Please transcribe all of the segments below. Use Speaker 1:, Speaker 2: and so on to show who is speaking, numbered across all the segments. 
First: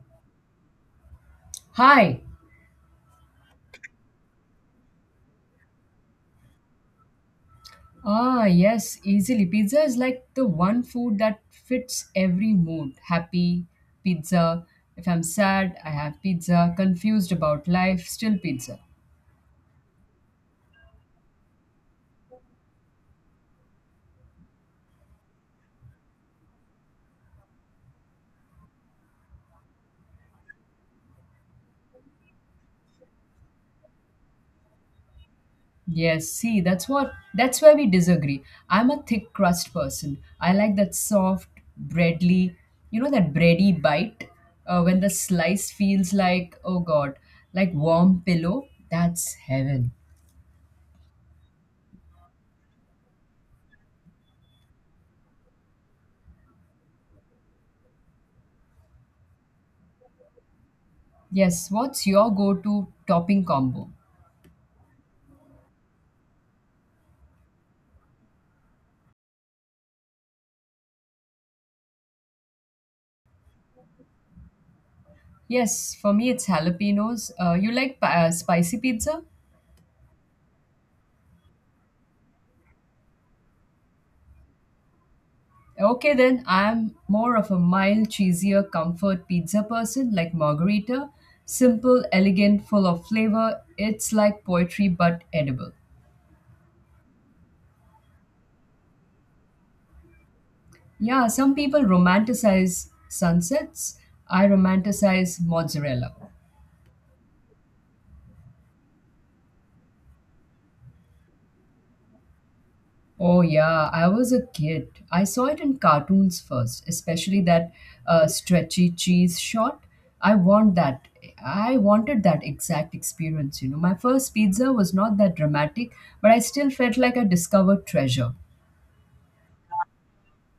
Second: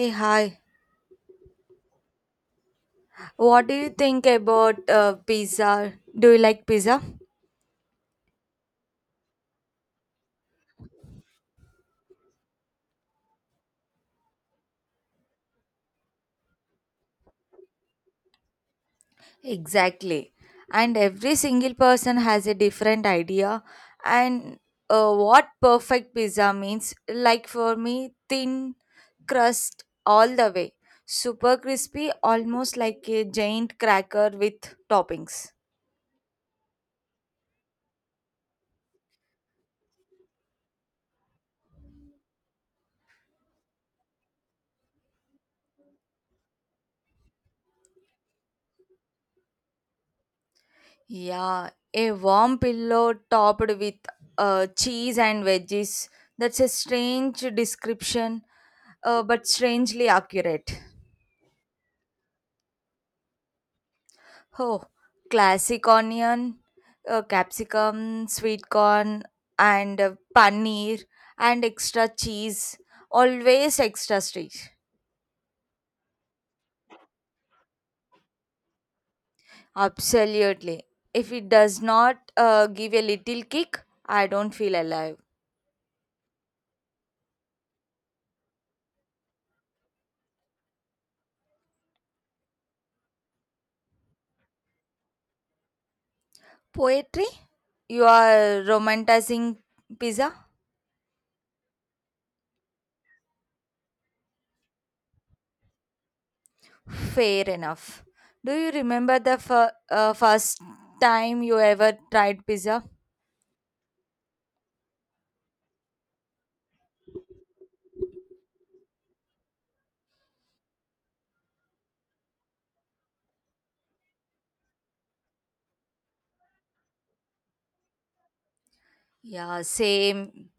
Speaker 1: Hey, hi.
Speaker 2: Hi.
Speaker 1: What do you think about pizza? Do you like pizza?
Speaker 2: Ah, yes, easily. Pizza is like the one food that fits every mood. Happy, pizza. If I'm sad, I have pizza. Confused about life, still pizza.
Speaker 1: Exactly. And every single person has a different idea. And what perfect pizza means, like for me, thin crust all the way, super crispy, almost like a giant cracker with toppings.
Speaker 2: Yes, see, that's where we disagree. I'm a thick crust person. I like that soft, breadly, that bready bite when the slice feels like, oh god, like warm pillow. That's heaven.
Speaker 1: Yeah, a warm pillow topped with cheese and veggies. That's a strange description, but strangely accurate.
Speaker 2: Yes, what's your go-to topping combo?
Speaker 1: Oh, classic onion, capsicum, sweet corn, and paneer, and extra cheese. Always extra sweet.
Speaker 2: Yes, for me it's jalapenos. You like spicy pizza?
Speaker 1: Absolutely. If it does not give a little kick, I don't feel alive.
Speaker 2: Okay, then I'm more of a mild, cheesier comfort pizza person like margarita. Simple, elegant, full of flavor. It's like poetry but edible.
Speaker 1: Poetry? You are romanticizing pizza?
Speaker 2: Yeah, some people romanticize sunsets. I romanticize mozzarella.
Speaker 1: Fair enough. Do you remember the first time you ever tried pizza?
Speaker 2: Oh, yeah, I was a kid. I saw it in cartoons first, especially that stretchy cheese shot. I want that. I wanted that exact experience, you know. My first pizza was not that dramatic, but I still felt like I discovered treasure.
Speaker 1: Yeah, same.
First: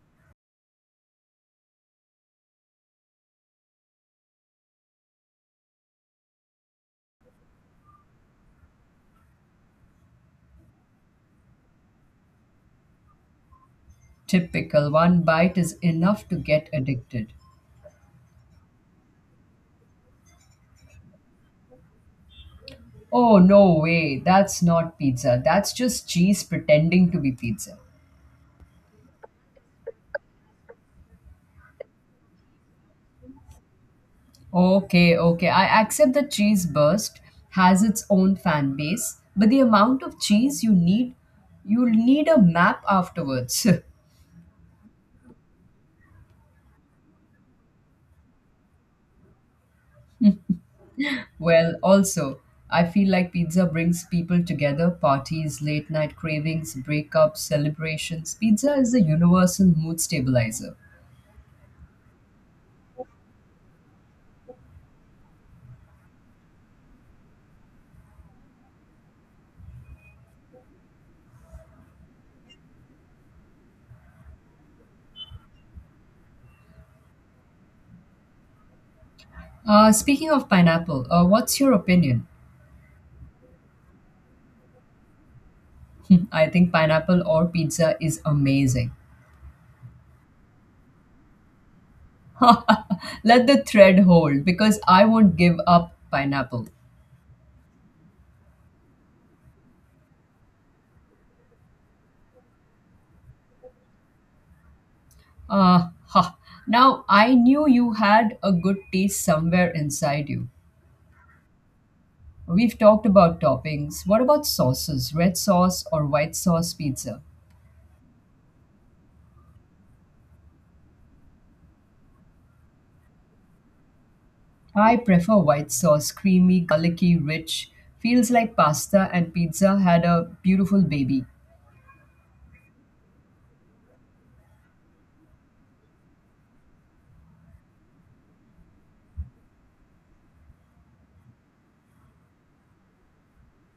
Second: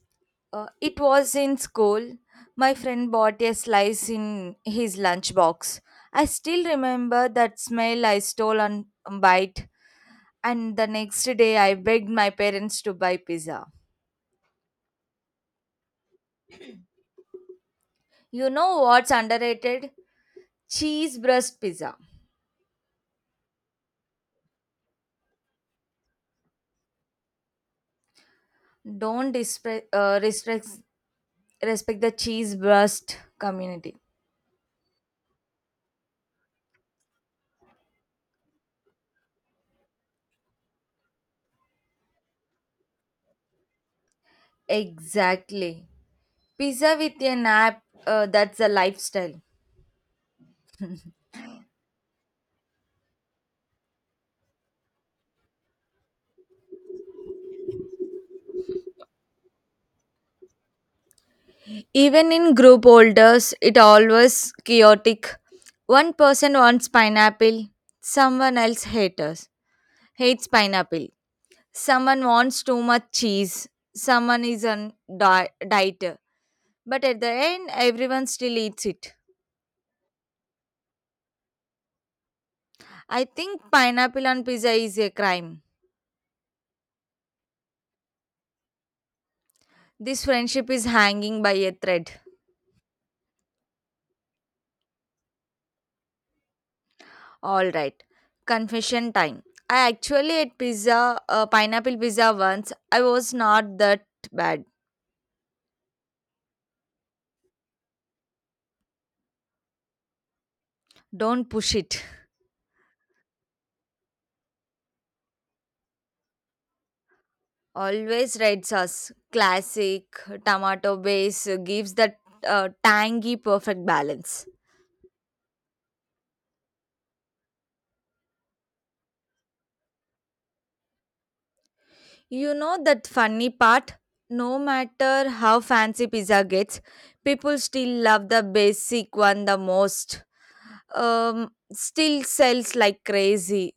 Speaker 1: It was in school. My friend bought a slice in his lunchbox. I still remember that smell I stole on a bite, and the next day I begged my parents to buy pizza.
Speaker 2: Typical, one bite is enough to get addicted.
Speaker 1: You know what's underrated? Cheese breast pizza.
Speaker 2: Oh, no way, that's not pizza. That's just cheese pretending to be pizza.
Speaker 1: Don't respect the cheese breast community.
Speaker 2: Okay, okay. I accept that cheese burst has its own fan base, but the amount of cheese you need, you'll need a map afterwards.
Speaker 1: Exactly. Pizza with an app, that's a lifestyle.
Speaker 2: Well, also, I feel like pizza brings people together, parties, late night cravings, breakups, celebrations. Pizza is a universal mood stabilizer.
Speaker 1: Even in group orders, it always chaotic. One person wants pineapple, someone else haters hates pineapple. Someone wants too much cheese. Someone is on diet. But at the end, everyone still eats it.
Speaker 2: Speaking of pineapple, what's your opinion?
Speaker 1: I think pineapple on pizza is a crime.
Speaker 2: Hmm, I think pineapple or pizza is amazing.
Speaker 1: This friendship is hanging by a thread.
Speaker 2: Let the thread hold because I won't give up pineapple.
Speaker 1: All right. Confession time. I actually ate pineapple pizza once. I was not that bad.
Speaker 2: Ha. Now, I knew you had a good taste somewhere inside you.
Speaker 1: Don't push it.
Speaker 2: We've talked about toppings. What about sauces? Red sauce or white sauce pizza?
Speaker 1: Always red sauce. Classic tomato base gives that tangy perfect balance.
Speaker 2: I prefer white sauce, creamy, garlicky, rich. Feels like pasta and pizza had a beautiful baby.
Speaker 1: You know that funny part? No matter how fancy pizza gets, people still love the basic one the most. Still sells like crazy.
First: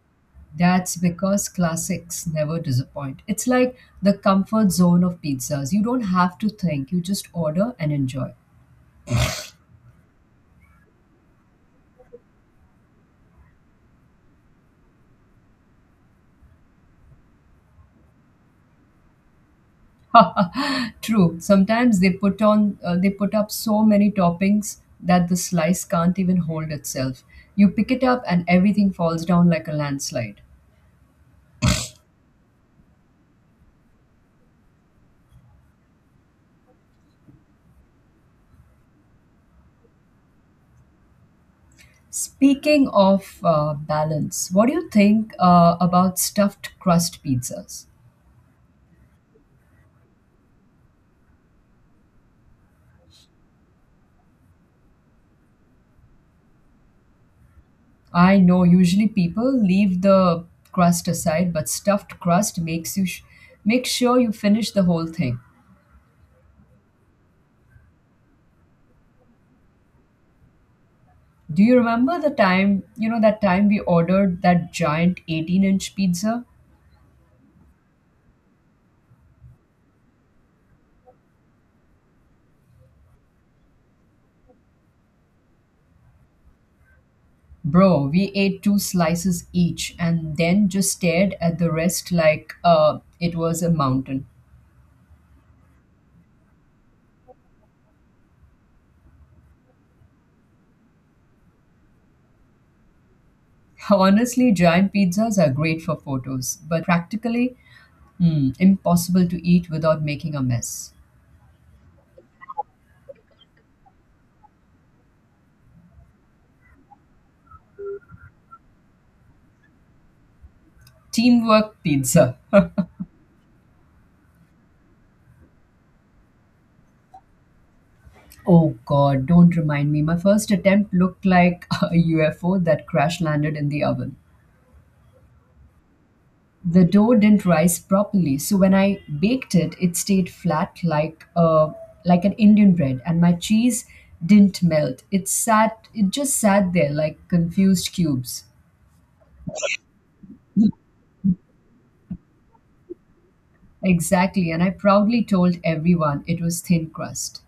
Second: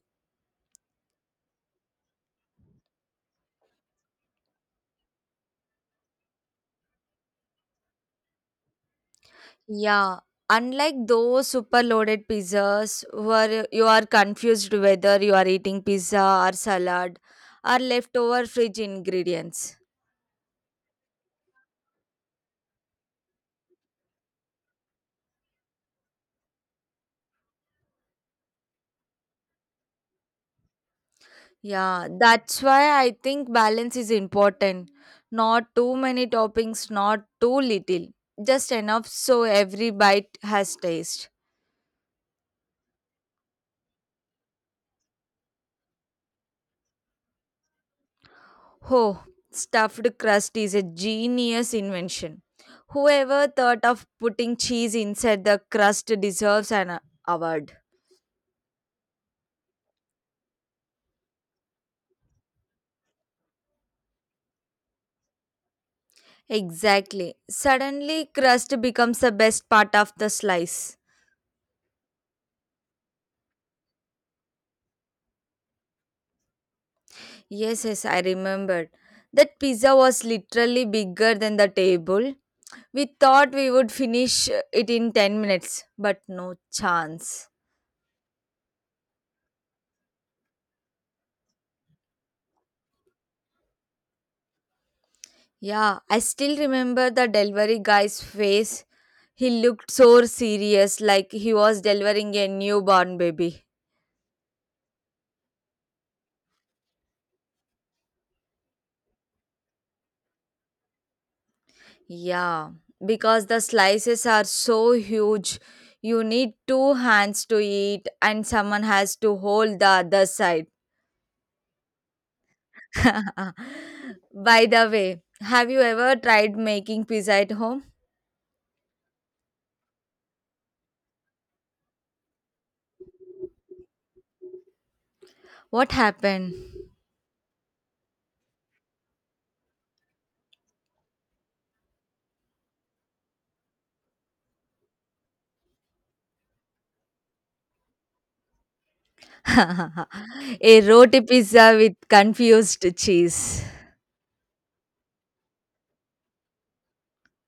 Speaker 2: That's because classics never disappoint. It's like the comfort zone of pizzas. You don't have to think, you just order and enjoy.
Speaker 1: Yeah, unlike those super loaded pizzas where you are confused whether you are eating pizza or salad or leftover fridge ingredients.
Speaker 2: True. Sometimes they put on they put up so many toppings that the slice can't even hold itself. You pick it up and everything falls down like a landslide.
Speaker 1: Yeah, that's why I think balance is important. Not too many toppings, not too little. Just enough so every bite has taste.
Speaker 2: Speaking of balance, what do you think about stuffed crust pizzas?
Speaker 1: Oh, stuffed crust is a genius invention. Whoever thought of putting cheese inside the crust deserves an award.
Speaker 2: I know usually people leave the crust aside, but stuffed crust makes you make sure you finish the whole thing.
Speaker 1: Exactly. Suddenly, crust becomes the best part of the slice.
Speaker 2: Do you remember the time, that time we ordered that giant 18-inch inch pizza?
Speaker 1: Yes, yes, I remembered. That pizza was literally bigger than the table. We thought we would finish it in 10 minutes, but no chance.
Speaker 2: Bro, we ate two slices each and then just stared at the rest like it was a mountain.
Speaker 1: Yeah, I still remember the delivery guy's face. He looked so serious, like he was delivering a newborn baby.
Speaker 2: Honestly, giant pizzas are great for photos, but practically hmm, impossible to eat without making a mess.
Speaker 1: Yeah, because the slices are so huge, you need two hands to eat, and someone has to hold the other side.
Speaker 2: Teamwork pizza.
Speaker 1: By the way, have you ever tried making pizza at home?
Speaker 2: Oh god, don't remind me. My first attempt looked like a UFO that crash landed in the oven.
Speaker 1: What happened?
Speaker 2: The dough didn't rise properly. So when I baked it, it stayed flat like an Indian bread, and my cheese didn't melt. It just sat there like confused cubes.
Speaker 1: A roti pizza with confused cheese.
Speaker 2: Exactly, and I proudly told everyone it was thin crust.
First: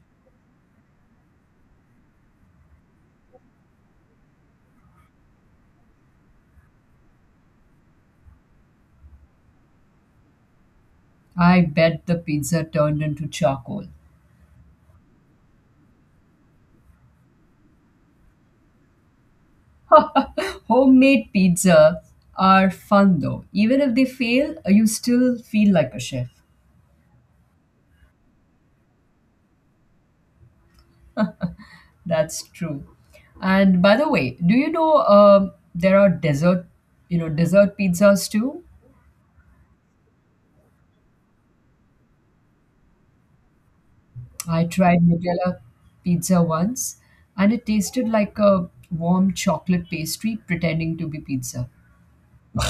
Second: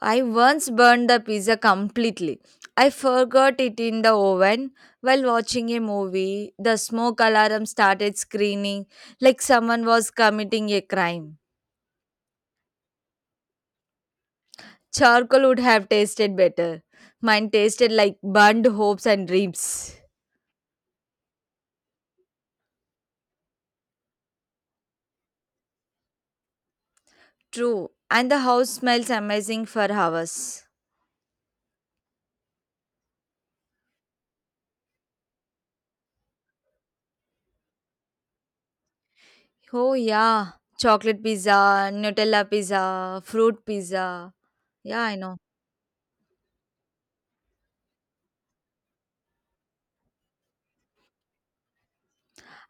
Speaker 1: I once burned the pizza completely. I forgot it in the oven while watching a movie. The smoke alarm started screaming like someone was committing a crime.
Speaker 2: I bet the pizza turned into charcoal.
Speaker 1: Charcoal would have tasted better. Mine tasted like burned hopes and dreams.
Speaker 2: Homemade pizza are fun though. Even if they fail, you still feel like a chef.
Speaker 1: True, and the house smells amazing for hours.
Speaker 2: That's true. And by the way, do you know there are dessert, dessert pizzas too?
Speaker 1: Oh, yeah. Chocolate pizza, Nutella pizza, fruit pizza.
Speaker 2: I tried
Speaker 1: Yeah, I know.
Speaker 2: Nutella pizza once, and it tasted like a warm chocolate pastry pretending to be pizza.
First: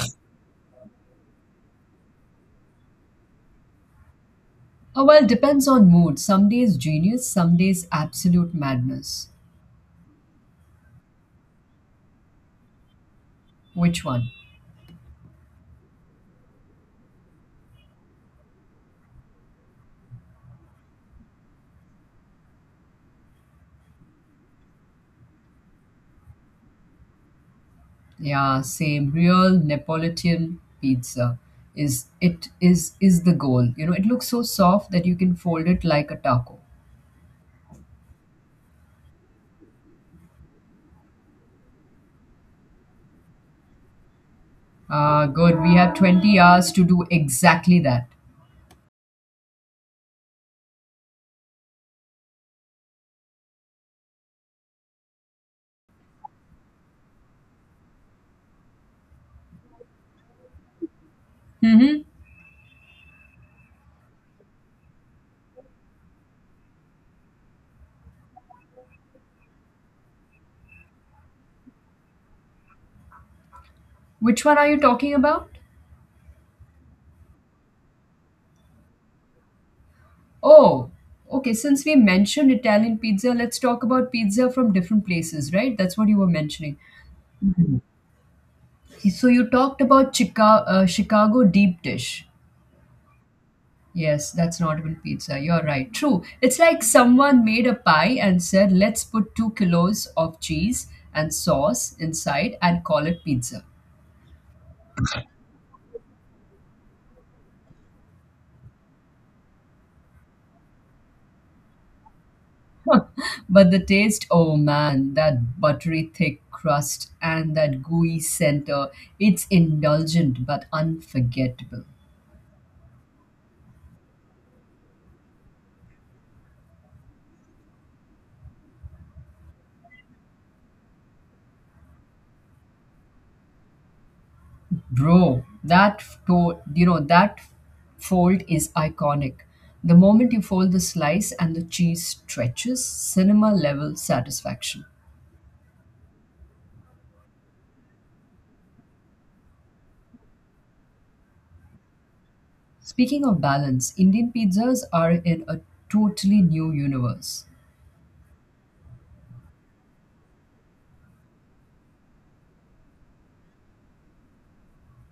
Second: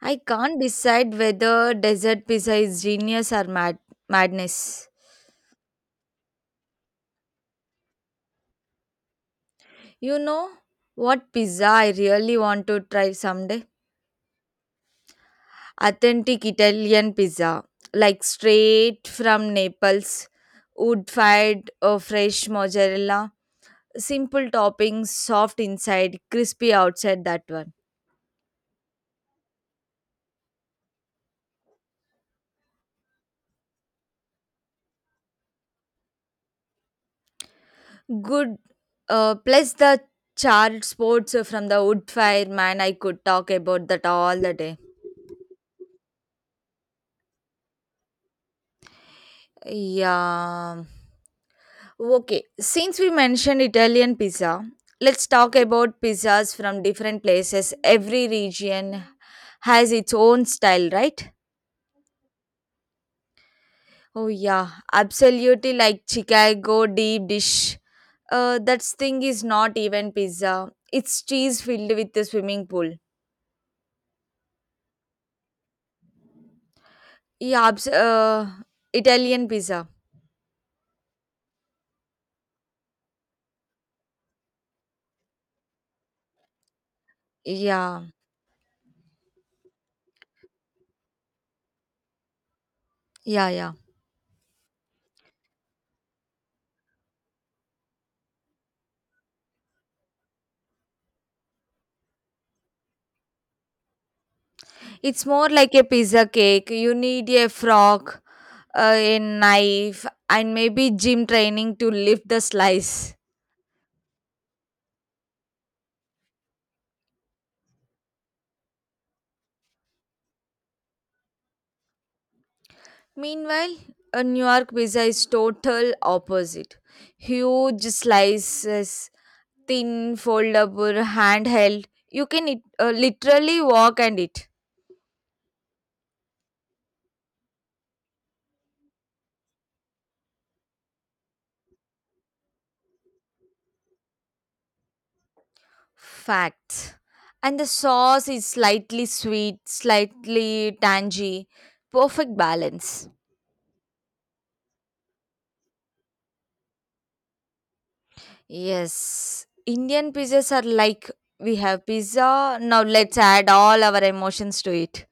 Speaker 1: I can't decide whether dessert pizza is genius or madness.
Speaker 2: Oh, well, depends on mood. Some days genius, some days absolute madness.
Speaker 1: You know what pizza I really want to try someday?
Speaker 2: Which one?
Speaker 1: Authentic Italian pizza, like straight from Naples, wood fired or fresh mozzarella, simple toppings, soft inside, crispy outside. That one
Speaker 2: Yeah, same. Real Neapolitan pizza is it is the goal. You know, it looks so soft that you can fold it like a taco.
Speaker 1: good. Plus the charred spots from the wood fire man. I could talk about that all the day.
Speaker 2: Ah, good. We have 20 hours to do exactly that.
Speaker 1: Yeah. Okay, since we mentioned Italian pizza, let's talk about pizzas from different places. Every region has its own style, right?
Speaker 2: Mm-hmm.
Speaker 1: Oh, yeah, absolutely like Chicago deep dish. That thing is not even pizza, it's cheese filled with the swimming pool.
Speaker 2: Which one are you talking about?
Speaker 1: Yeah, Italian pizza.
Speaker 2: Oh, okay. Since we mentioned Italian pizza, let's talk about pizza from different places, right? That's what you were mentioning.
Speaker 1: Yeah,
Speaker 2: So you talked about Chicago deep dish.
Speaker 1: yeah, yeah.
Speaker 2: Yes, that's not even pizza. You're right. True. It's like someone made a pie and said, let's put 2 kilos of cheese and sauce inside and call it pizza.
Speaker 1: It's more like a pizza cake. You need a fork, a knife, and maybe gym training to lift the slice.
Speaker 2: But the taste, oh man, that buttery thick crust and that gooey center, it's indulgent but unforgettable.
Speaker 1: Meanwhile, a New York pizza is total opposite. Huge slices, thin, foldable, handheld. You can eat, literally walk and eat.
Speaker 2: Bro, you know that fold is iconic. The moment you fold the slice and the cheese stretches, cinema level satisfaction.
Speaker 1: Facts. And the sauce is slightly sweet, slightly tangy. Perfect balance.
Speaker 2: Speaking of balance, Indian pizzas are in a totally new universe.
Speaker 1: Yes, Indian pizzas are like we have pizza, now let's add all our emotions to it.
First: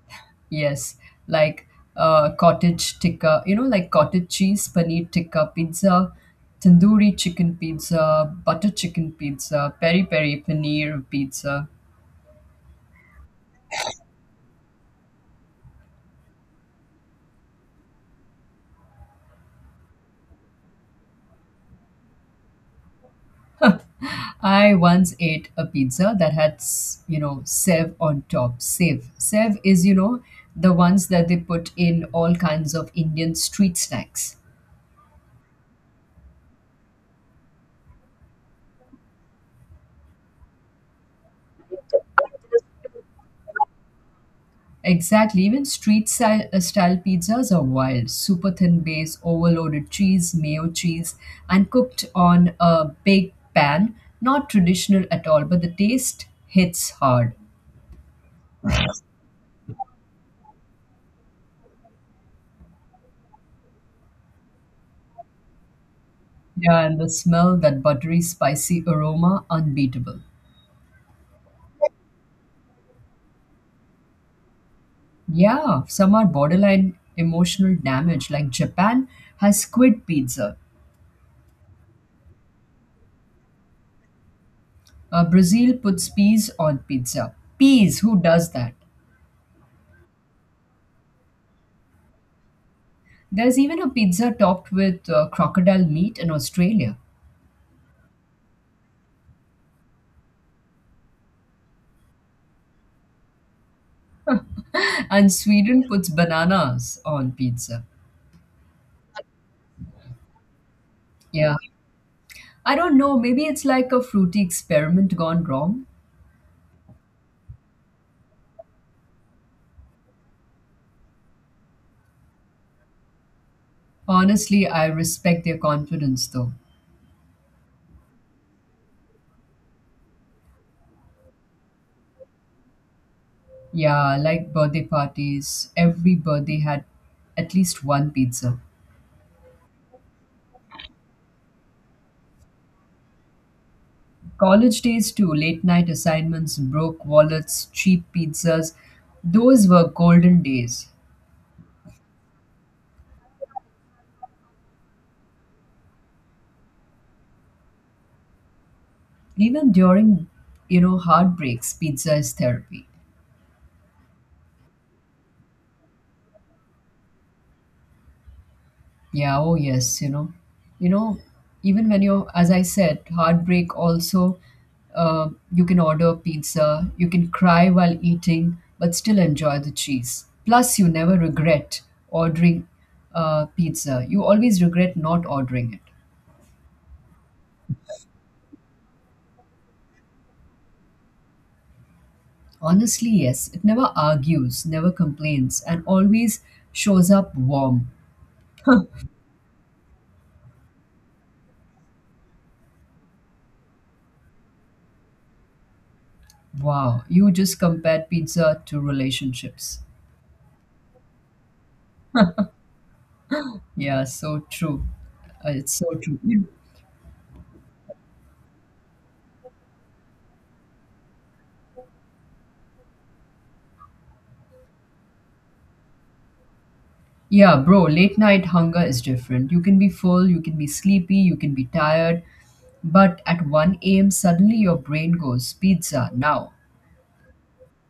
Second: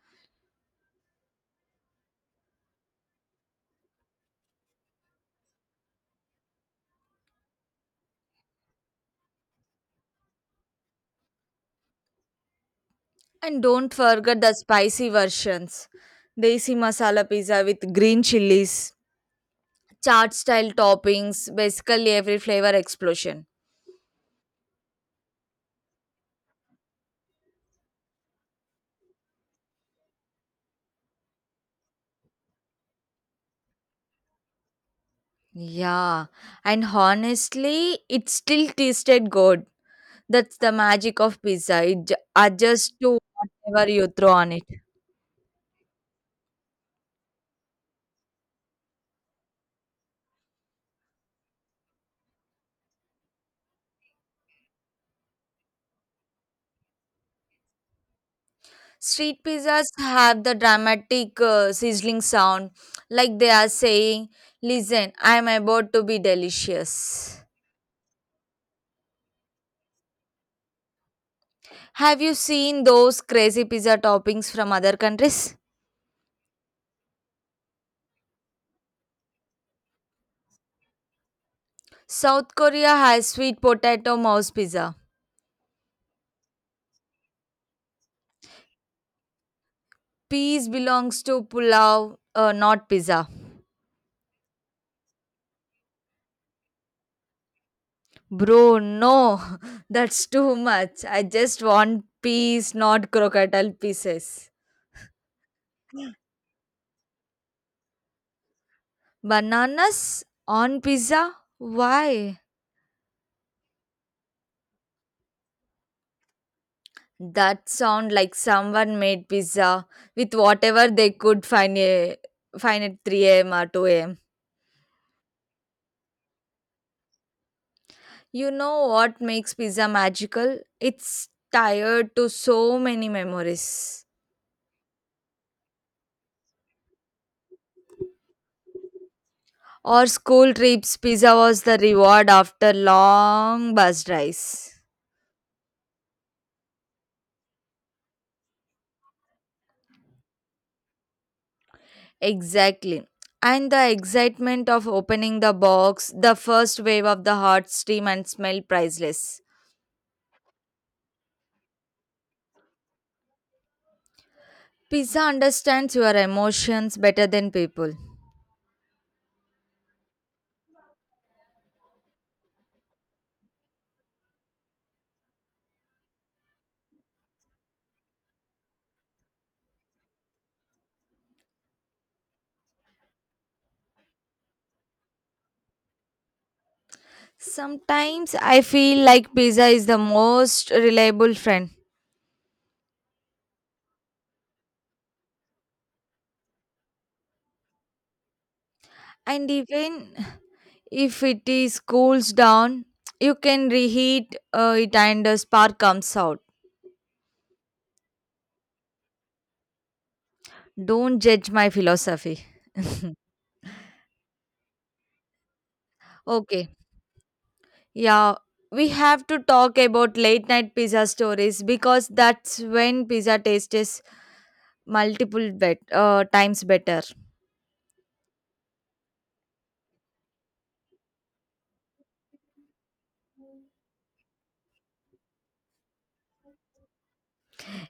Speaker 2: Yes, like cottage tikka, you know, like cottage cheese paneer tikka pizza, tandoori chicken pizza, butter chicken pizza, peri peri paneer pizza.
Speaker 1: And don't forget the spicy versions. Desi masala pizza with green chilies, chaat style toppings, basically every flavor explosion.
Speaker 2: I once ate a pizza that had, you know, sev on top. Sev. Sev is, you know, the ones that they put in all kinds of Indian street snacks.
Speaker 1: Yeah, and honestly, it still tasted good. That's the magic of pizza. It adjusts to whatever you throw on it.
Speaker 2: Exactly. Even street style, pizzas are wild. Super thin base, overloaded cheese, mayo cheese, and cooked on a big pan. Not traditional at all, but the taste hits hard.
Speaker 1: Street pizzas have the dramatic sizzling sound, like they are saying, Listen, I am about to be
Speaker 2: Yeah, and the
Speaker 1: delicious.
Speaker 2: smell, that buttery, spicy aroma, unbeatable.
Speaker 1: Have you seen those crazy pizza toppings from other countries?
Speaker 2: Yeah, some are borderline emotional damage, like Japan has squid pizza.
Speaker 1: South Korea has sweet potato mouse pizza.
Speaker 2: Brazil puts peas on pizza. Peas, who does that?
Speaker 1: Peas belongs to pulao, not pizza.
Speaker 2: There's even a pizza topped with crocodile meat in Australia.
Speaker 1: Bro, no, that's too much. I just want peas, not crocodile pieces.
Speaker 2: And Sweden puts bananas on pizza.
Speaker 1: Bananas on pizza?
Speaker 2: Yeah.
Speaker 1: Why?
Speaker 2: I don't know. Maybe it's like a fruity experiment gone wrong.
Speaker 1: That sound like someone made pizza with whatever they could find at 3 a.m. or 2 a.m.
Speaker 2: Honestly, I respect their confidence though.
Speaker 1: You know what makes pizza magical? It's tied to so many memories.
Speaker 2: Yeah, like birthday parties, every birthday had at least one pizza.
Speaker 1: Our school trips, pizza was the reward after long bus rides.
Speaker 2: College days too, late night assignments, broke wallets, cheap pizzas. Those were golden days.
Speaker 1: Exactly. And the excitement of opening the box, the first wave of the hot steam and smell priceless.
Speaker 2: Even during, heartbreaks, pizza is therapy.
Speaker 1: Pizza understands your emotions better than people.
Speaker 2: Yeah, oh yes, you know. You know, even when you're, as I said, heartbreak also, you can order pizza, you can cry while eating, but still enjoy the cheese. Plus, you never regret ordering pizza. You always regret not ordering it.
Speaker 1: Sometimes I feel like pizza is the most reliable friend.
Speaker 2: Honestly, yes, it never argues, never complains, and always shows up warm.
Speaker 1: And even if it is cools down, you can reheat it and the spark comes out.
Speaker 2: Wow, you just compared pizza to relationships.
Speaker 1: Don't judge my philosophy.
Speaker 2: Yeah, so true. You-
Speaker 1: Okay. Yeah, we have to talk about late night pizza stories because that's when pizza tastes multiple times better.
Speaker 2: Yeah, bro, late night hunger is different. You can be full, you can be sleepy, you can be tired, but at 1 a.m., suddenly your brain goes, "Pizza, now."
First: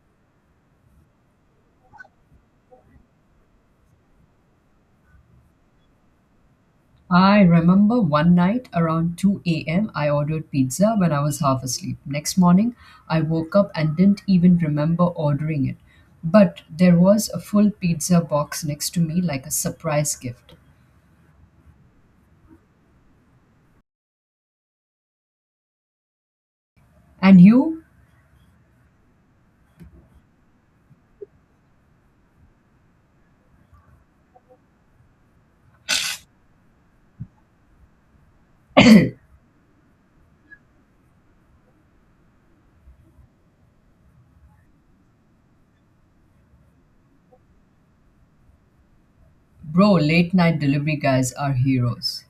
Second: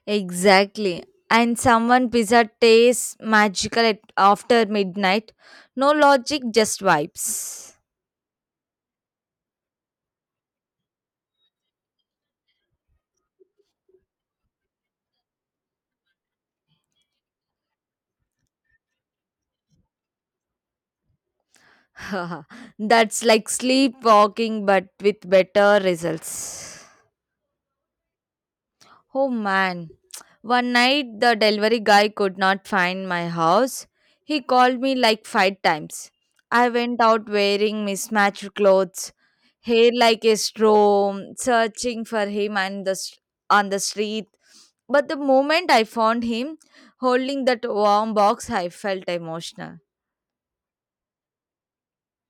Speaker 1: Exactly. And someone pizza tastes magical at, after midnight. No logic, just
Speaker 2: I
Speaker 1: vibes.
Speaker 2: remember one night around 2 a.m., I ordered pizza when I was half asleep. Next morning, I woke up and didn't even remember ordering it. But there was a full pizza box next to me like a surprise gift.
Speaker 1: That's like sleepwalking but with better results.
Speaker 2: And you,
Speaker 1: Oh man, one night the delivery guy could not find my house. He called me like five times. I went out wearing mismatched clothes, hair like a straw, searching for him on on the street. But the moment I found him holding that warm box, I felt emotional.
Speaker 2: bro, late night delivery guys are heroes.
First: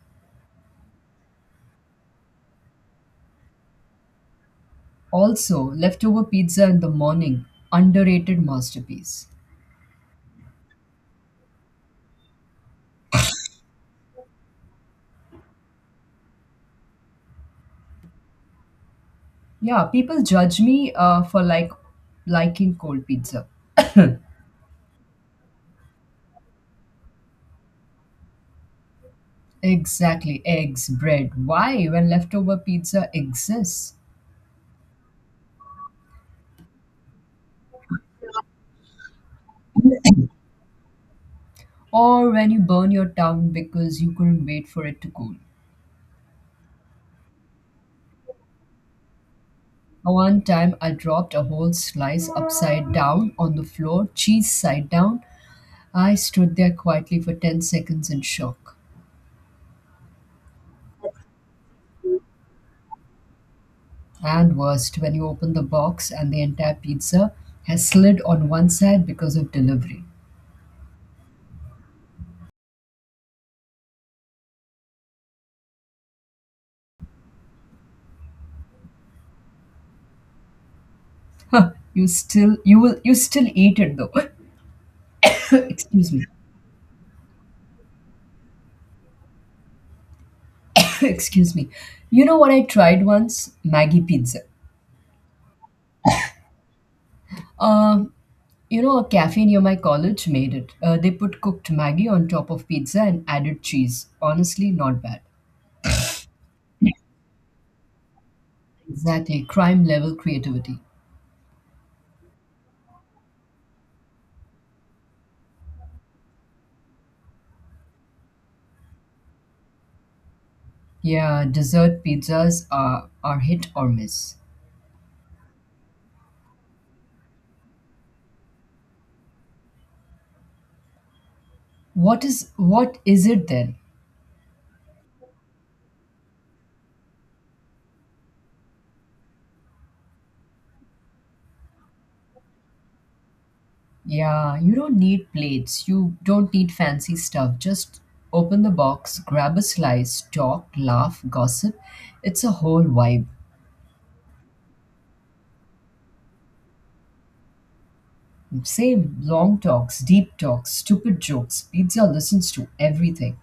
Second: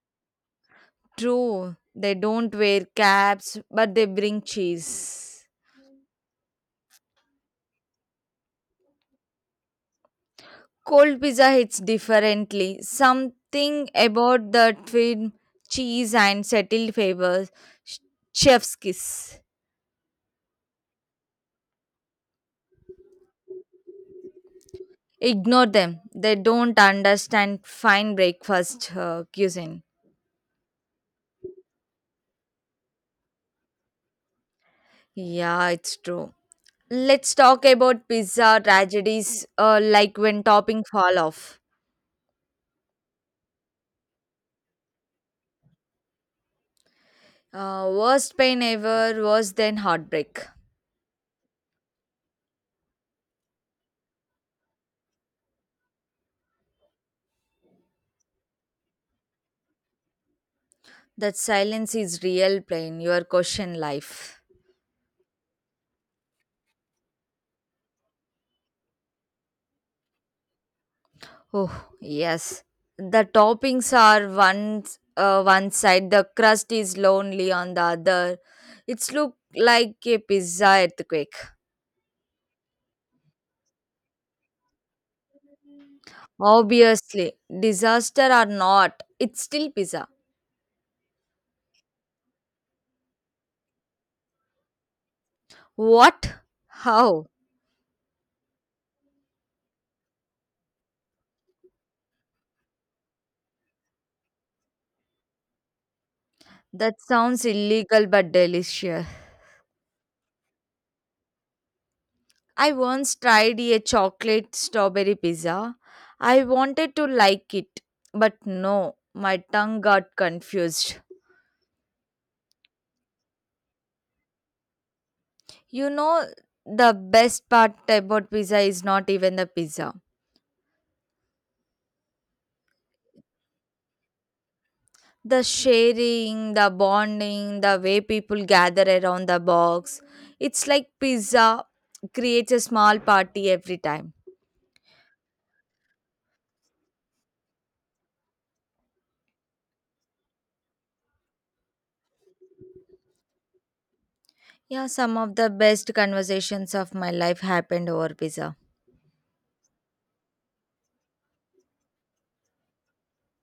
Speaker 1: True, they don't wear caps, but they bring cheese.
Speaker 2: Also, leftover pizza in the morning, underrated masterpiece.
Speaker 1: Cold pizza hits differently. Something about the thin cheese and settled flavors. sh- Chef's kiss.
Speaker 2: Yeah, people judge me for like liking cold pizza.
Speaker 1: Ignore them. They don't understand fine breakfast cuisine.
Speaker 2: Exactly, eggs, bread. Why when leftover pizza exists?
Speaker 1: Yeah, it's true. Let's talk about pizza tragedies, like when topping fall off.
Speaker 2: Or when you burn your tongue because you couldn't wait for it to cool.
Speaker 1: Worst pain ever, worse than heartbreak.
Speaker 2: One time I dropped a whole slice upside down on the floor, cheese side down. I stood there quietly for 10 seconds in shock.
Speaker 1: That silence is real pain. Your question life.
Speaker 2: And worst, when you open the box and the entire pizza has slid on one side because of delivery.
Speaker 1: Oh, yes. The toppings are one side, the crust is lonely on the other. It's look like a pizza earthquake.
Speaker 2: Huh, you still you will you still eat it though. Excuse me.
Speaker 1: Obviously, disaster or not, it's still pizza.
Speaker 2: Excuse me. You know what I tried once? Maggie pizza.
Speaker 1: What? How?
Speaker 2: Um, you know, a cafe near my college made it. They put cooked Maggie on top of pizza and added cheese. Honestly, not bad.
Speaker 1: That sounds illegal but delicious.
Speaker 2: Exactly, crime level creativity.
Speaker 1: I once tried a chocolate strawberry pizza. I wanted to like it, but no, my tongue got confused.
Speaker 2: Yeah, dessert pizzas are hit or miss.
Speaker 1: You know, the best part about pizza is not even the pizza.
Speaker 2: What is it then?
Speaker 1: The sharing, the bonding, the way people gather around the box. It's like pizza creates a small party every time.
Speaker 2: Yeah, you don't need plates. You don't need fancy stuff. Just open the box, grab a slice, talk, laugh, gossip. It's a whole vibe.
Speaker 1: Yeah, some of the best conversations of my life happened over pizza.
Speaker 2: Same long talks, deep talks, stupid jokes. Pizza listens to everything.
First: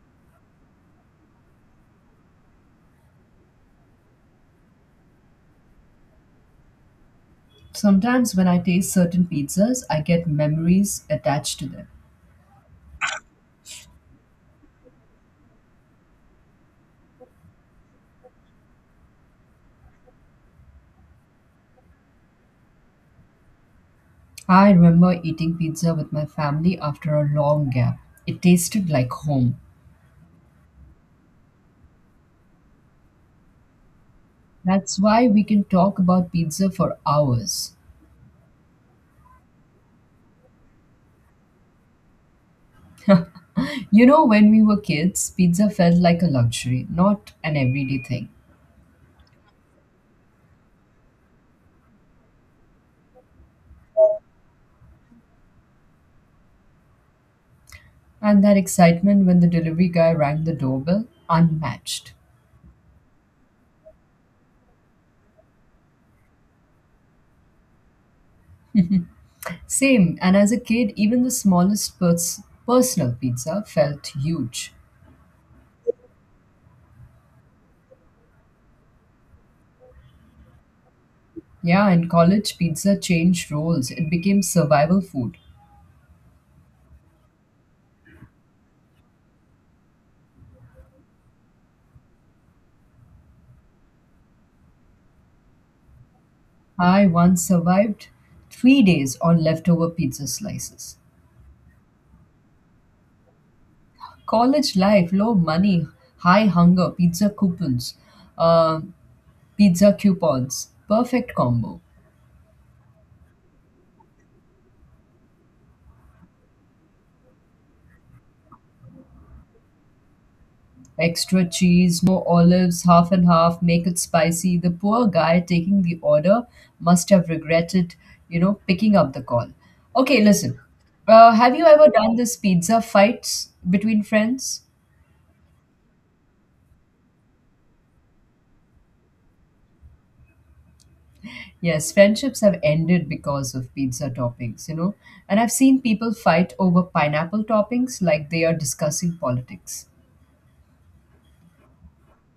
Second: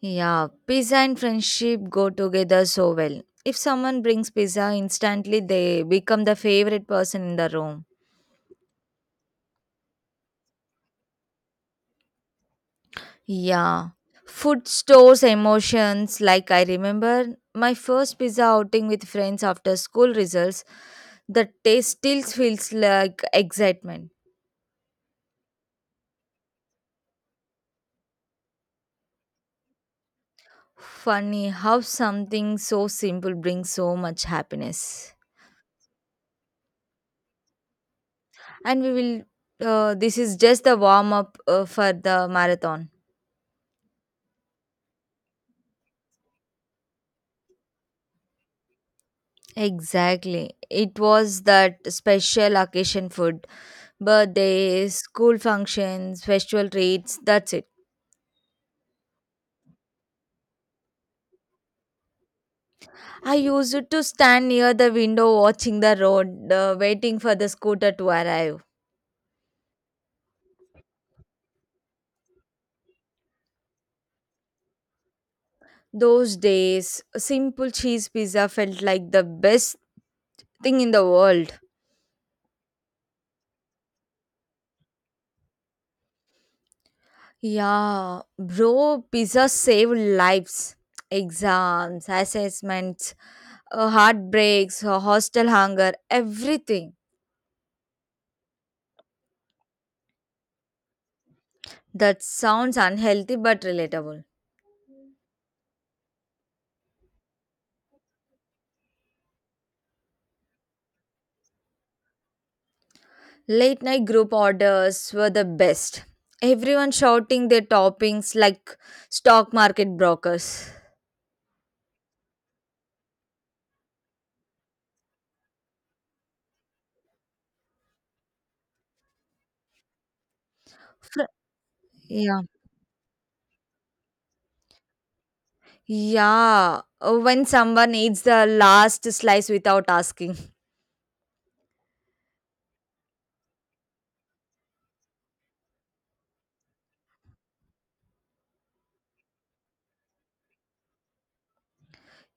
Speaker 1: Yeah, pizza and friendship go together so well. If someone brings pizza, instantly they become the favorite person in the room.
Speaker 2: Sometimes when I taste certain pizzas, I get memories attached to them.
Speaker 1: Yeah. Food stores emotions. Like, I remember my first pizza outing with friends after school results, the taste still feels like excitement.
Speaker 2: I remember eating pizza with my family after a long gap. It tasted like home.
Speaker 1: Funny how something so simple brings so much
Speaker 2: That's
Speaker 1: happiness.
Speaker 2: why we can talk about pizza for hours.
Speaker 1: And we will, this is just the warm up for the marathon.
Speaker 2: You know, when we were kids, pizza felt like a luxury, not an everyday thing.
Speaker 1: Exactly. It was that special occasion food birthdays, school functions, festival treats, that's it.
Speaker 2: And that excitement when the delivery guy rang the doorbell, unmatched.
Speaker 1: I used to stand near the window watching the road, waiting for the scooter to arrive.
Speaker 2: Same, and as a kid, even the smallest personal pizza felt huge.
Speaker 1: Those days, a simple cheese pizza felt like the best thing in the world.
Speaker 2: Yeah, in college, pizza changed roles, it became survival food.
Speaker 1: Yeah, bro, pizza saved lives. Exams, assessments, heartbreaks, hostel hunger, everything.
Speaker 2: I once survived 3 days on leftover pizza slices.
Speaker 1: That sounds unhealthy but relatable.
Speaker 2: College life, low money, high hunger, pizza coupons. Uh, Pizza coupons. Perfect combo.
Speaker 1: Late night group orders were the best. Everyone shouting their toppings like stock market brokers.
Speaker 2: Extra cheese, no olives, half and half, make it spicy. The poor guy taking the order must have regretted, picking up the call. Okay, listen.
Speaker 1: Fr-
Speaker 2: Have you ever done this
Speaker 1: yeah.
Speaker 2: pizza fights between friends?
Speaker 1: Yeah. When someone eats the last slice without asking.
Speaker 2: Yes, friendships have ended because of pizza toppings, you know. And I've seen people fight over pineapple toppings like they are discussing politics.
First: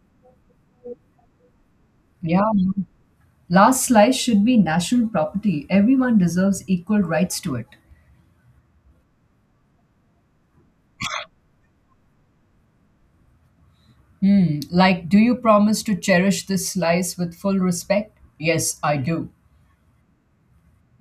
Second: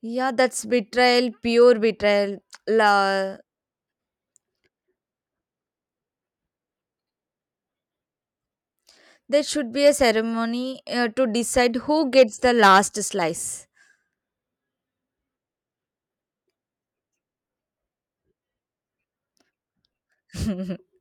Speaker 1: Yeah, that's betrayal, pure betrayal.
Speaker 2: Yeah,
Speaker 1: La-
Speaker 2: last slice should be national property. Everyone deserves equal rights to it.
Speaker 1: there should be a ceremony to decide who gets the last slice.
Speaker 2: Hmm, like, do you promise to cherish this slice with full respect? Yes, I do.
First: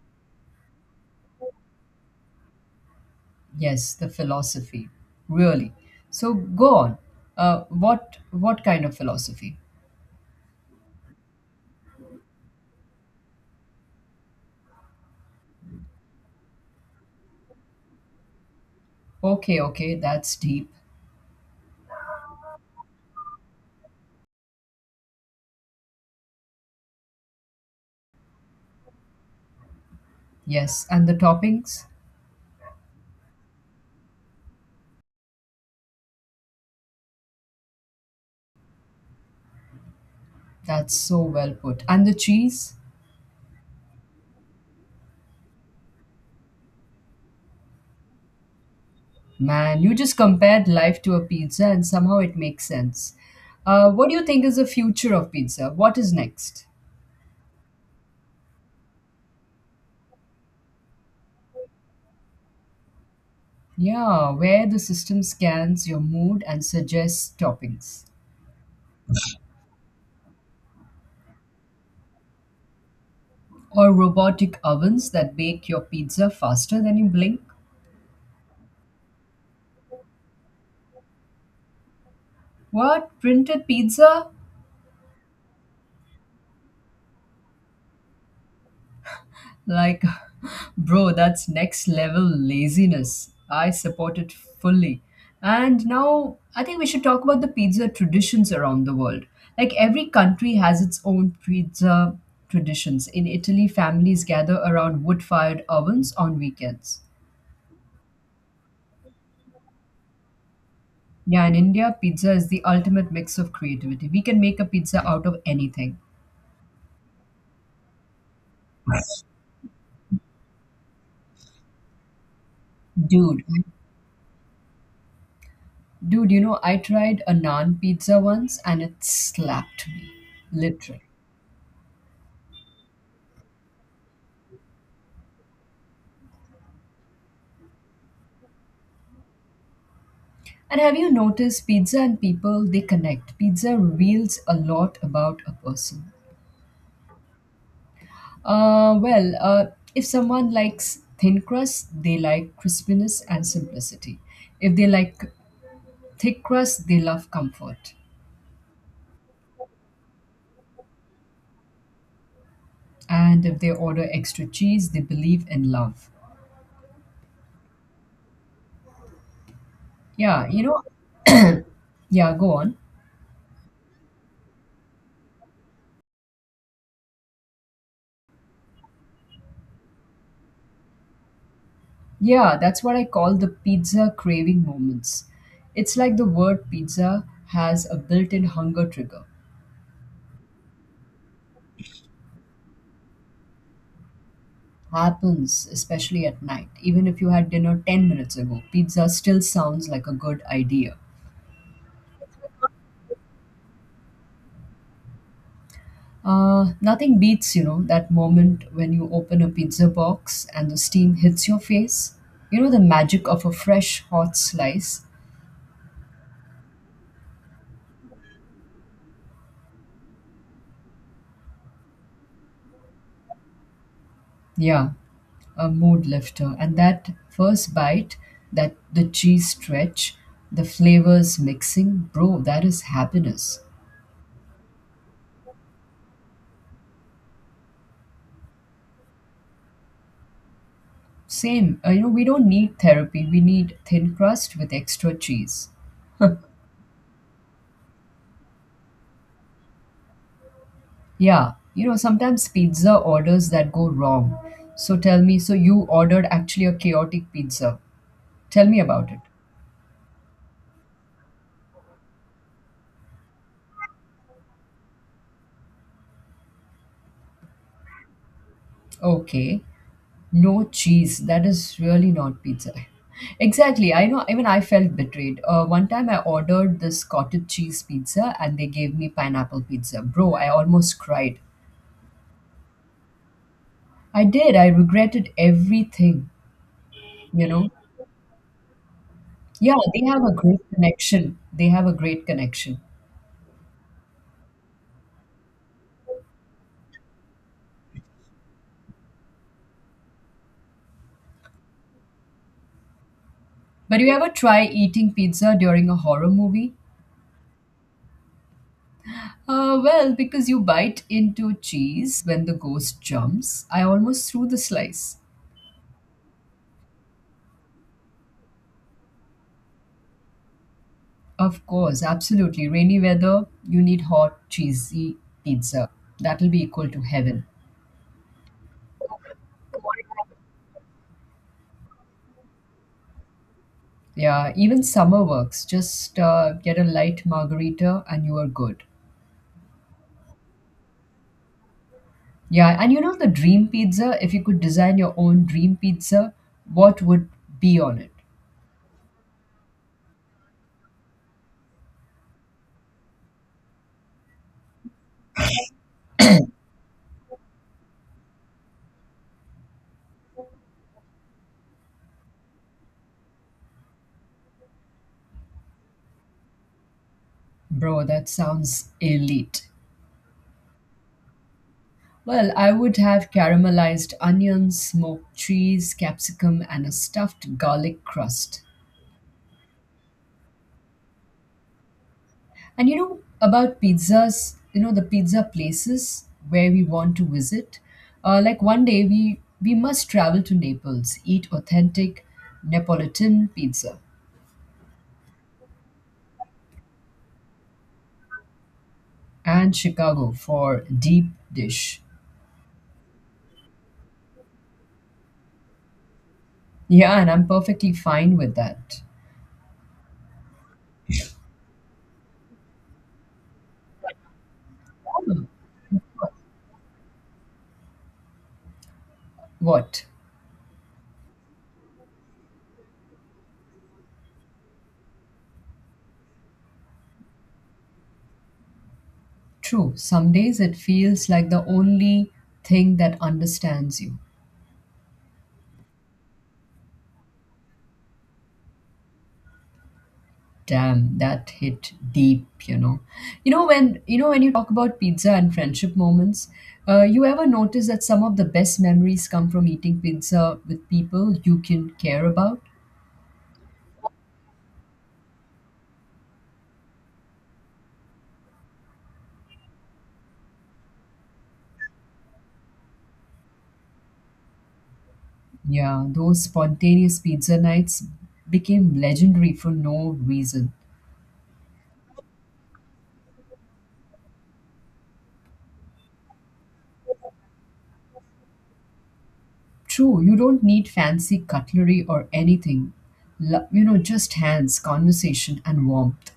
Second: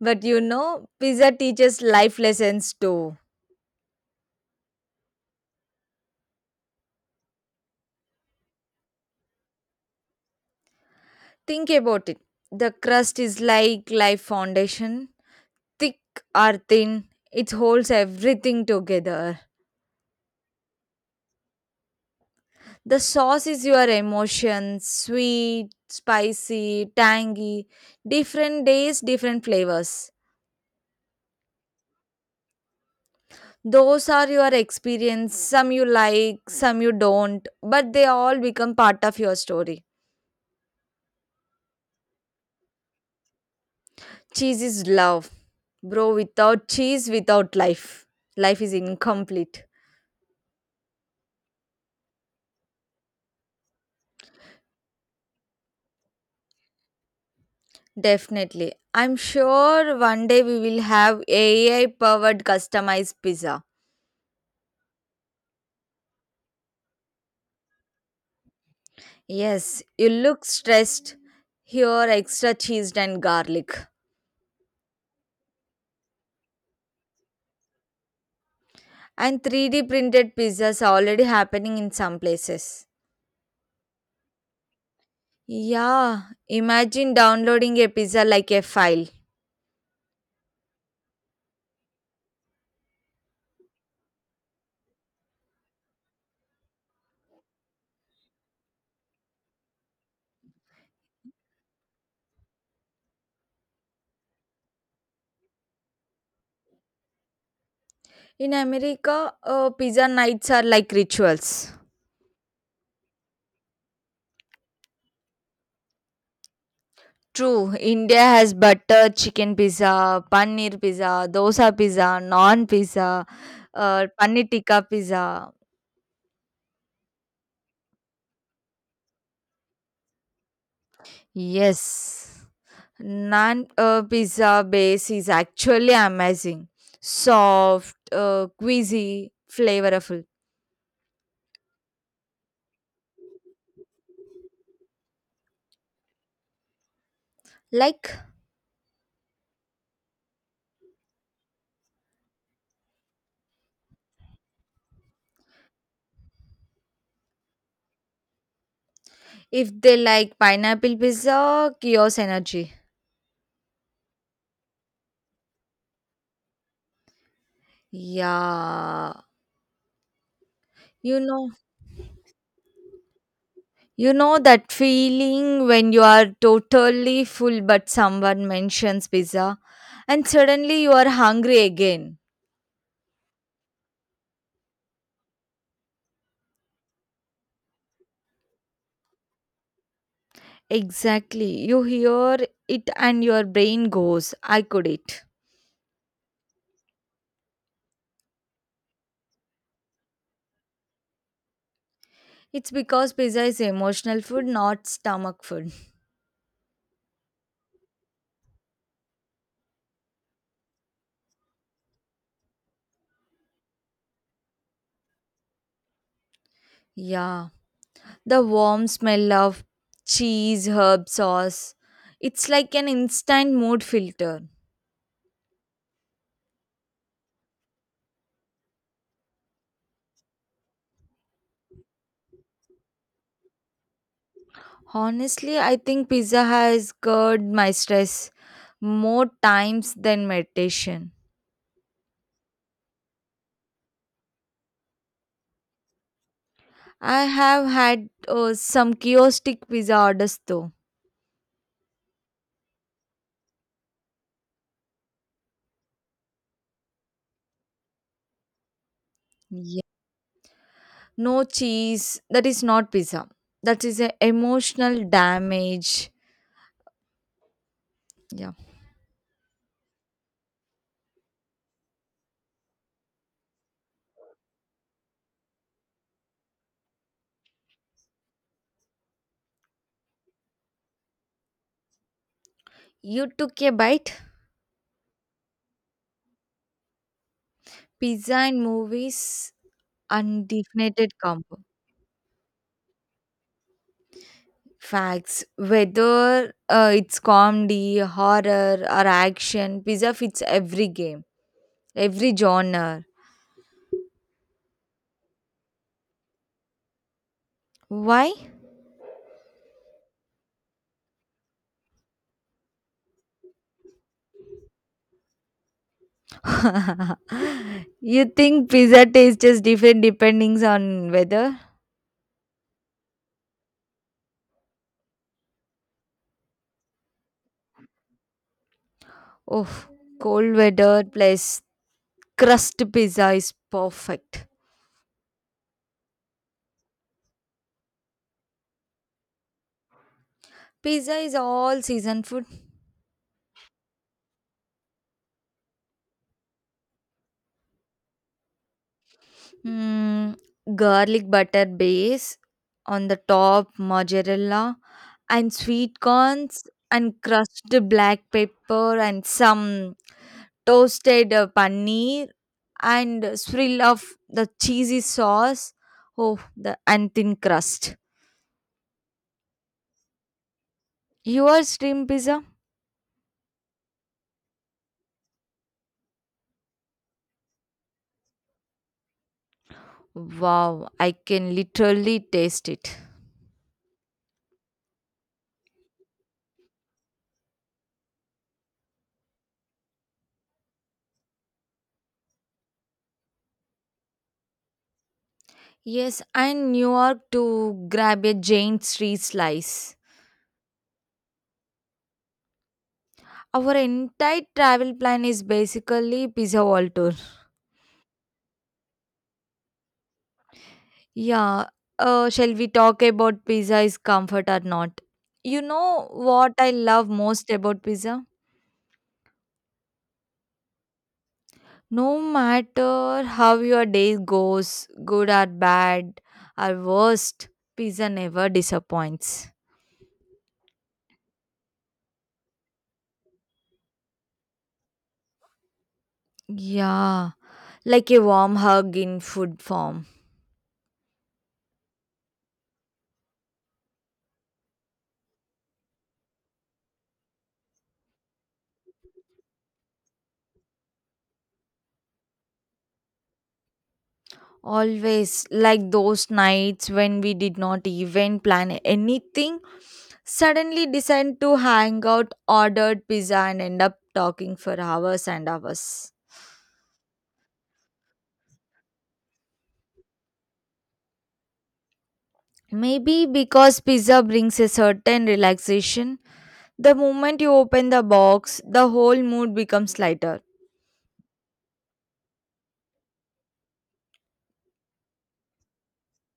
Speaker 1: But you know, pizza teaches life lessons too.
Speaker 2: Yes, the philosophy. Really. So go on. What kind of philosophy?
Speaker 1: Think about it. The crust is like life foundation, thick or thin, it holds everything together.
Speaker 2: Okay, okay, that's deep.
Speaker 1: The sauce is your emotions sweet, spicy, tangy, different days, different flavors.
Speaker 2: Yes, and the toppings?
Speaker 1: Those are your experience. Some you like, some you don't, but they all become part of your story.
Speaker 2: That's so well put. And the cheese?
Speaker 1: Cheese is love. Bro, without cheese, without life. Life is incomplete.
Speaker 2: Man, you just compared life to a pizza and somehow it makes sense. What do you think is the future of pizza? What is next?
Speaker 1: Definitely. I'm sure one day we will have AI powered customized pizza.
Speaker 2: Yeah, where the system scans your mood and suggests toppings.
Speaker 1: Yes, you look stressed. Here, extra cheese and garlic.
Speaker 2: Or robotic ovens that bake your pizza faster than you blink.
Speaker 1: And 3D printed pizzas are already happening in some places.
Speaker 2: What? Printed pizza?
Speaker 1: Yeah, imagine downloading a pizza like a file.
Speaker 2: Like, bro, that's next level laziness. I support it fully. And now, I think we should talk about the pizza traditions around the world. Like, every country has its own pizza traditions. In Italy, families gather around wood fired ovens on weekends.
Speaker 1: In America, pizza nights are like
Speaker 2: Yeah, in
Speaker 1: rituals.
Speaker 2: India, pizza is the ultimate mix of creativity. We can make a pizza out of anything.
Speaker 1: True, India has butter chicken pizza, paneer pizza, dosa pizza, non pizza,
Speaker 2: Dude, I-
Speaker 1: paneer tikka pizza.
Speaker 2: Dude, you know, I tried a naan pizza once and it slapped me, literally.
Speaker 1: Yes. Naan pizza base is actually amazing. Soft, queasy, flavorful.
Speaker 2: And have you noticed pizza and people, they connect. Pizza reveals a lot about a person.
Speaker 1: Like
Speaker 2: Uh, well, uh, if someone likes thin crust, they like crispiness and simplicity. If they like thick crust, they love comfort.
Speaker 1: if they like pineapple pizza, chaos energy.
Speaker 2: And if they order extra cheese, they believe in love.
Speaker 1: Yeah,
Speaker 2: Yeah,
Speaker 1: you know,
Speaker 2: yeah, go on.
Speaker 1: you know that feeling when you are totally full, but someone mentions pizza, and suddenly you are hungry again.
Speaker 2: Yeah, that's what I call the pizza craving moments. It's like the word pizza has a built in hunger trigger.
Speaker 1: Exactly, you hear it, and your brain goes, "I could eat."
Speaker 2: Happens, especially at night. Even if you had dinner 10 minutes ago, pizza still sounds like a good idea.
Speaker 1: It's because pizza is emotional food, not stomach food.
Speaker 2: Nothing beats, you know, that moment when you open a pizza box and the steam hits your face. You know, the magic of a fresh hot slice.
Speaker 1: Yeah. The warm smell of cheese, herb sauce. It's like an instant mood filter.
Speaker 2: Yeah, a mood lifter. And that first bite, that the cheese stretch, the flavors mixing, bro, that is happiness.
Speaker 1: Honestly, I think pizza has cured my stress more times than meditation.
Speaker 2: Same, you know, we don't need therapy. We need thin crust with extra cheese.
Speaker 1: I have had some kiosk pizza orders though.
Speaker 2: Yeah, you know, sometimes pizza orders that go wrong. So tell me, so you ordered actually a chaotic pizza. Tell me about it.
Speaker 1: Yeah. No cheese. That is not pizza. That is a emotional damage. Yeah.
Speaker 2: Okay. No cheese. That is really not pizza. Exactly. I know. Even I felt betrayed. One time I ordered this cottage cheese pizza and they gave me pineapple pizza. Bro, I almost cried.
Speaker 1: You took a bite?
Speaker 2: I did. I regretted everything. You know.
Speaker 1: Pizza and movies,
Speaker 2: Yeah, they have a great
Speaker 1: undefined
Speaker 2: connection.
Speaker 1: combo.
Speaker 2: They have a great connection.
Speaker 1: Facts. Whether it's comedy, horror, or action, pizza fits every game, every genre.
Speaker 2: But you ever try eating pizza during a horror movie?
Speaker 1: Why?
Speaker 2: Because you bite into cheese when the ghost jumps, I almost threw the slice.
Speaker 1: You think pizza tastes just different depending on weather?
Speaker 2: Of course, absolutely. Rainy weather, you need hot, cheesy pizza. That'll be equal to heaven.
Speaker 1: Oh, cold weather plus crust pizza is perfect.
Speaker 2: Yeah, even summer works. Just get a light margarita and you are good.
Speaker 1: Pizza is all season food.
Speaker 2: Yeah, and you know the dream pizza, if you could design your own dream pizza, what would be on it?
Speaker 1: Mm, garlic butter base on the top, mozzarella and sweet corns and crushed black pepper and some toasted paneer and a swirl of the cheesy sauce. Oh, the and thin crust.
Speaker 2: Bro, that sounds elite.
Speaker 1: Your steam pizza?
Speaker 2: Well, I would have caramelized onions, smoked cheese, capsicum, and a stuffed garlic crust.
Speaker 1: Wow, I can literally taste
Speaker 2: And you
Speaker 1: it.
Speaker 2: know, about pizzas, you know, the pizza places where we want to visit. Like one day we must travel to Naples, eat authentic Neapolitan pizza,
Speaker 1: Yes, and New York to grab a giant tree
Speaker 2: and
Speaker 1: slice.
Speaker 2: Chicago for deep dish.
Speaker 1: Our entire travel plan is basically pizza wall tour.
Speaker 2: Yeah, and I'm perfectly fine with that.
Speaker 1: Yeah, shall we talk about pizza is comfort or not?
Speaker 2: Hmm.
Speaker 1: You know what I love most about pizza?
Speaker 2: What?
Speaker 1: No matter how your day goes, good or bad or worst, pizza never disappoints.
Speaker 2: True, some days it feels like the only thing that understands you.
Speaker 1: Yeah, like a warm hug in food form.
Speaker 2: Damn, that hit deep, you know. You know, when you talk about pizza and friendship moments, you ever notice that some of the best memories come from eating pizza with people you can care about?
Speaker 1: Always like those nights when we did not even plan anything, suddenly decide to hang out, ordered pizza, and end up talking for hours and
Speaker 2: Yeah,
Speaker 1: hours.
Speaker 2: those spontaneous pizza nights became legendary for no reason.
Speaker 1: Maybe because pizza brings a certain relaxation, the moment you open the box, the whole mood becomes
Speaker 2: True, you
Speaker 1: lighter.
Speaker 2: don't need fancy cutlery or anything. You know, just hands, conversation, and warmth.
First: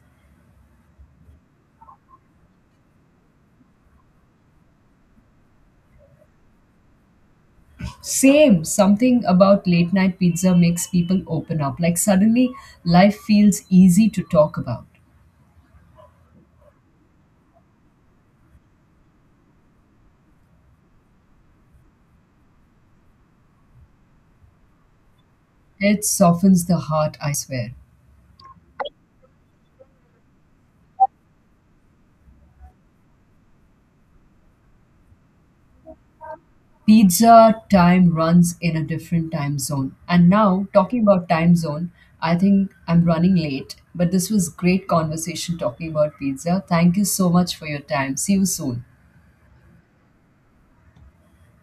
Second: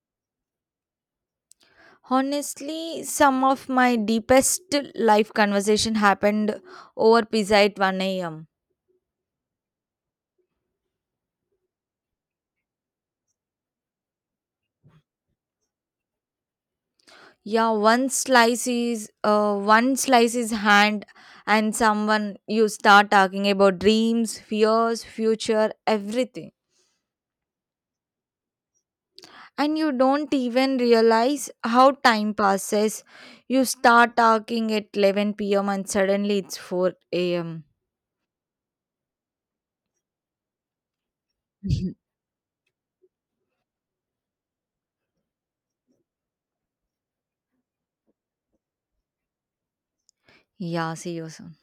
Speaker 1: Honestly, some of my deepest life conversation happened over pizza at 1 a.m.
Speaker 2: Same, something about late night pizza makes people open up. Like suddenly, life feels easy to talk about.
Speaker 1: Yeah, one slice is hand and someone you start talking about dreams, fears, future,
Speaker 2: It
Speaker 1: everything,
Speaker 2: softens the heart, I swear.
Speaker 1: and you don't even realize how time passes. You start talking at 11 p.m. and suddenly it's 4 a.m.
Speaker 2: Pizza time runs in a different time zone. And now, talking about time zone, I think I'm running late, but this was great conversation talking about pizza. Thank you so much for your time. See you soon.
Speaker 1: Yeah, see you soon.